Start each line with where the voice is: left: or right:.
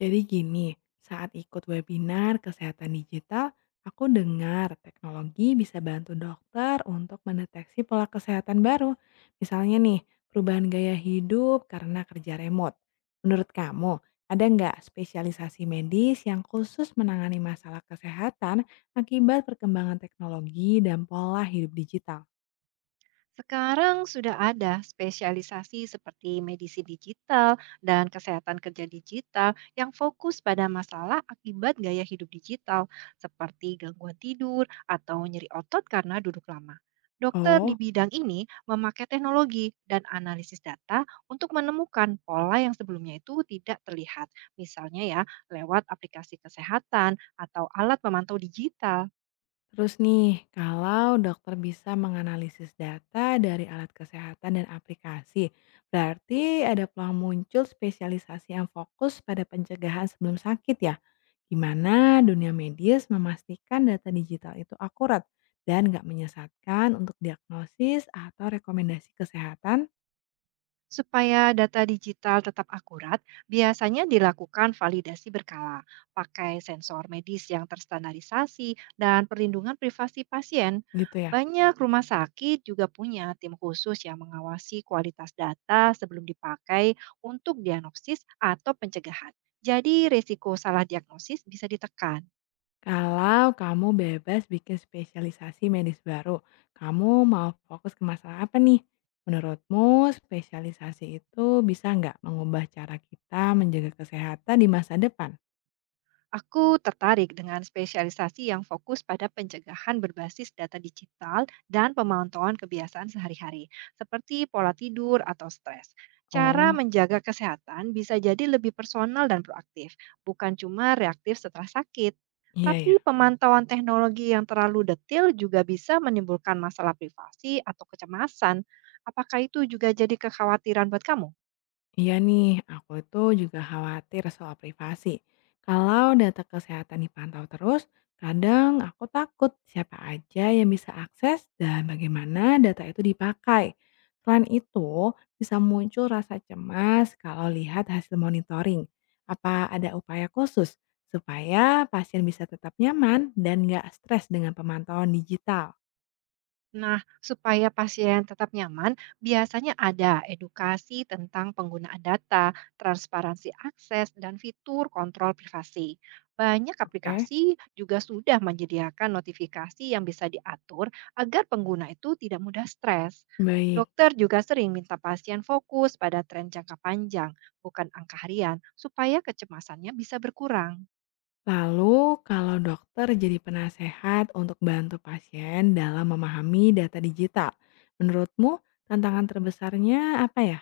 left: Jadi gini, saat ikut webinar kesehatan digital, aku dengar teknologi bisa bantu dokter untuk mendeteksi pola kesehatan baru. Misalnya nih, perubahan gaya hidup karena kerja remote. Menurut kamu, ada nggak spesialisasi medis yang khusus menangani masalah kesehatan akibat perkembangan teknologi dan pola hidup digital?
right: Sekarang sudah ada spesialisasi seperti medisi digital dan kesehatan kerja digital yang fokus pada masalah akibat gaya hidup digital, seperti gangguan tidur atau nyeri otot karena duduk lama. Dokter di
left: Oh.
right: bidang ini memakai teknologi dan analisis data untuk menemukan pola yang sebelumnya itu tidak terlihat, misalnya ya lewat aplikasi kesehatan atau alat pemantau digital.
left: Terus nih, kalau dokter bisa menganalisis data dari alat kesehatan dan aplikasi, berarti ada peluang muncul spesialisasi yang fokus pada pencegahan sebelum sakit ya. Gimana dunia medis memastikan data digital itu akurat dan nggak menyesatkan untuk diagnosis atau rekomendasi kesehatan
right: Supaya data digital tetap akurat, biasanya dilakukan validasi berkala, pakai sensor medis yang terstandarisasi, dan perlindungan privasi pasien.
left: gitu ya.
right: Banyak rumah sakit juga punya tim khusus yang mengawasi kualitas data sebelum dipakai untuk diagnosis atau pencegahan. Jadi, risiko salah diagnosis bisa ditekan.
left: Kalau kamu bebas bikin spesialisasi medis baru, kamu mau fokus ke masalah apa nih? Menurutmu spesialisasi itu bisa nggak mengubah cara kita menjaga kesehatan di masa depan?
right: Aku tertarik dengan spesialisasi yang fokus pada pencegahan berbasis data digital dan pemantauan kebiasaan sehari-hari, seperti pola tidur atau stres. Cara
left: Oh,
right: menjaga kesehatan bisa jadi lebih personal dan proaktif, bukan cuma reaktif setelah sakit.
left: iya ya.
right: Tapi pemantauan teknologi yang terlalu detail juga bisa menimbulkan masalah privasi atau kecemasan. Apakah itu juga jadi kekhawatiran buat kamu?
left: Iya nih, aku itu juga khawatir soal privasi. Kalau data kesehatan dipantau terus, kadang aku takut siapa aja yang bisa akses dan bagaimana data itu dipakai. Selain itu, bisa muncul rasa cemas kalau lihat hasil monitoring. Apa ada upaya khusus supaya pasien bisa tetap nyaman dan nggak stres dengan pemantauan digital?
right: Nah, supaya pasien tetap nyaman, biasanya ada edukasi tentang penggunaan data, transparansi akses, dan fitur kontrol privasi. Banyak
left: Oke.
right: aplikasi juga sudah menyediakan notifikasi yang bisa diatur agar pengguna itu tidak mudah stres.
left: Baik.
right: Dokter juga sering minta pasien fokus pada tren jangka panjang, bukan angka harian, supaya kecemasannya bisa berkurang.
left: Lalu, kalau dokter jadi penasehat untuk bantu pasien dalam memahami data digital, menurutmu tantangan terbesarnya apa ya?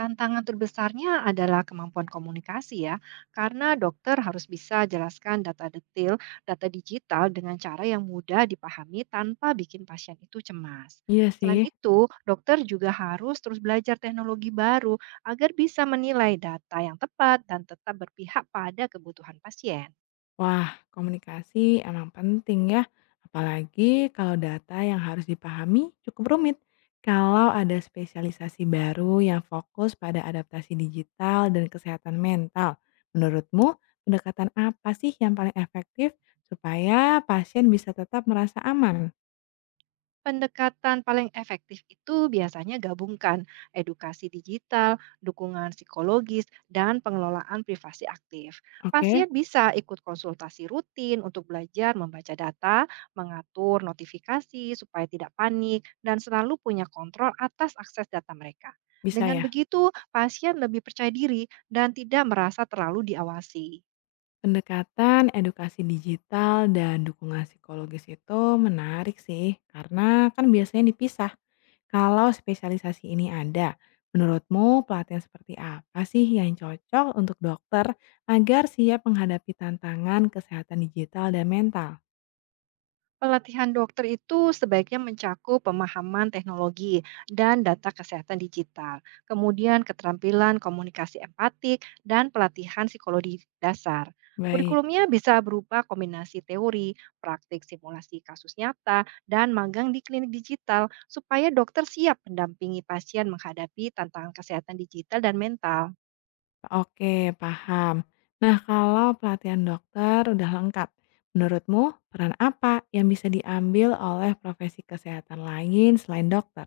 right: Tantangan terbesarnya adalah kemampuan komunikasi ya, karena dokter harus bisa jelaskan data detail, data digital dengan cara yang mudah dipahami tanpa bikin pasien itu cemas.
left: Iya
right: Selain
left: sih,
right: itu, dokter juga harus terus belajar teknologi baru agar bisa menilai data yang tepat dan tetap berpihak pada kebutuhan pasien.
left: wah, komunikasi emang penting ya, apalagi kalau data yang harus dipahami cukup rumit. Kalau ada spesialisasi baru yang fokus pada adaptasi digital dan kesehatan mental, menurutmu pendekatan apa sih yang paling efektif supaya pasien bisa tetap merasa aman?
right: Pendekatan paling efektif itu biasanya gabungkan edukasi digital, dukungan psikologis, dan pengelolaan privasi aktif.
left: Oke.
right: Pasien bisa ikut konsultasi rutin untuk belajar membaca data, mengatur notifikasi supaya tidak panik, dan selalu punya kontrol atas akses data mereka.
left: Bisa
right: Dengan
left: ya,
right: begitu, pasien lebih percaya diri dan tidak merasa terlalu diawasi.
left: pendekatan edukasi digital dan dukungan psikologis itu menarik sih, karena kan biasanya dipisah. Kalau spesialisasi ini ada, menurutmu pelatihan seperti apa sih yang cocok untuk dokter agar siap menghadapi tantangan kesehatan digital dan mental?
right: Pelatihan dokter itu sebaiknya mencakup pemahaman teknologi dan data kesehatan digital, kemudian keterampilan komunikasi empatik, dan pelatihan psikologi dasar.
left: Baik,
right: Kurikulumnya bisa berupa kombinasi teori, praktik simulasi kasus nyata, dan magang di klinik digital supaya dokter siap mendampingi pasien menghadapi tantangan kesehatan digital dan mental.
left: oke, paham. Nah, kalau pelatihan dokter udah lengkap, menurutmu peran apa yang bisa diambil oleh profesi kesehatan lain selain dokter?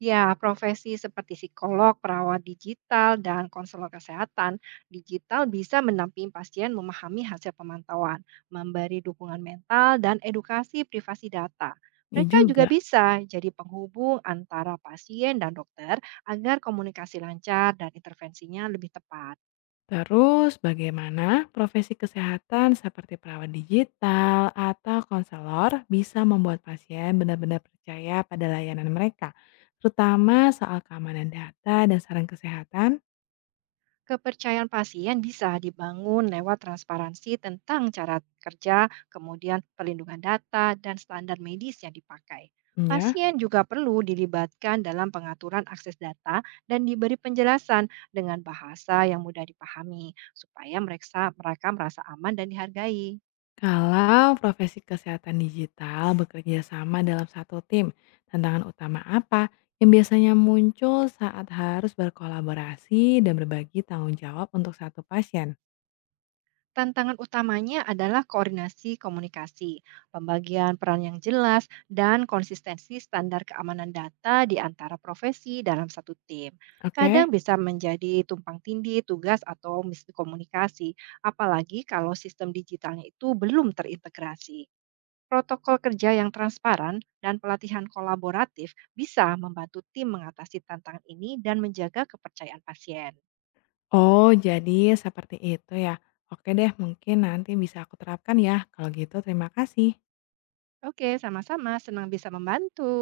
right: Ya, profesi seperti psikolog, perawat digital, dan konselor kesehatan digital bisa mendampingi pasien memahami hasil pemantauan, memberi dukungan mental, dan edukasi privasi data.
left: Ya
right: Mereka juga
left: juga.
right: bisa jadi penghubung antara pasien dan dokter agar komunikasi lancar dan intervensinya lebih tepat.
left: Terus bagaimana profesi kesehatan seperti perawat digital atau konselor bisa membuat pasien benar-benar percaya pada layanan mereka, terutama soal keamanan data dan saran kesehatan?
right: Kepercayaan pasien bisa dibangun lewat transparansi tentang cara kerja, kemudian perlindungan data, dan standar medis yang dipakai.
left: Ya,
right: Pasien juga perlu dilibatkan dalam pengaturan akses data dan diberi penjelasan dengan bahasa yang mudah dipahami, supaya mereka merasa aman dan dihargai.
left: kalau profesi kesehatan digital bekerja sama dalam satu tim, tantangan utama apa yang biasanya muncul saat harus berkolaborasi dan berbagi tanggung jawab untuk satu pasien?
right: Tantangan utamanya adalah koordinasi komunikasi, pembagian peran yang jelas, dan konsistensi standar keamanan data di antara profesi dalam satu tim. Kadang
left: Oke.
right: bisa menjadi tumpang tindih tugas atau miskomunikasi, apalagi kalau sistem digitalnya itu belum terintegrasi. Protokol kerja yang transparan dan pelatihan kolaboratif bisa membantu tim mengatasi tantangan ini dan menjaga kepercayaan pasien.
left: Oh, jadi seperti itu ya. Oke deh, mungkin nanti bisa aku terapkan ya. Kalau gitu, terima kasih.
right: Oke, sama-sama senang bisa membantu.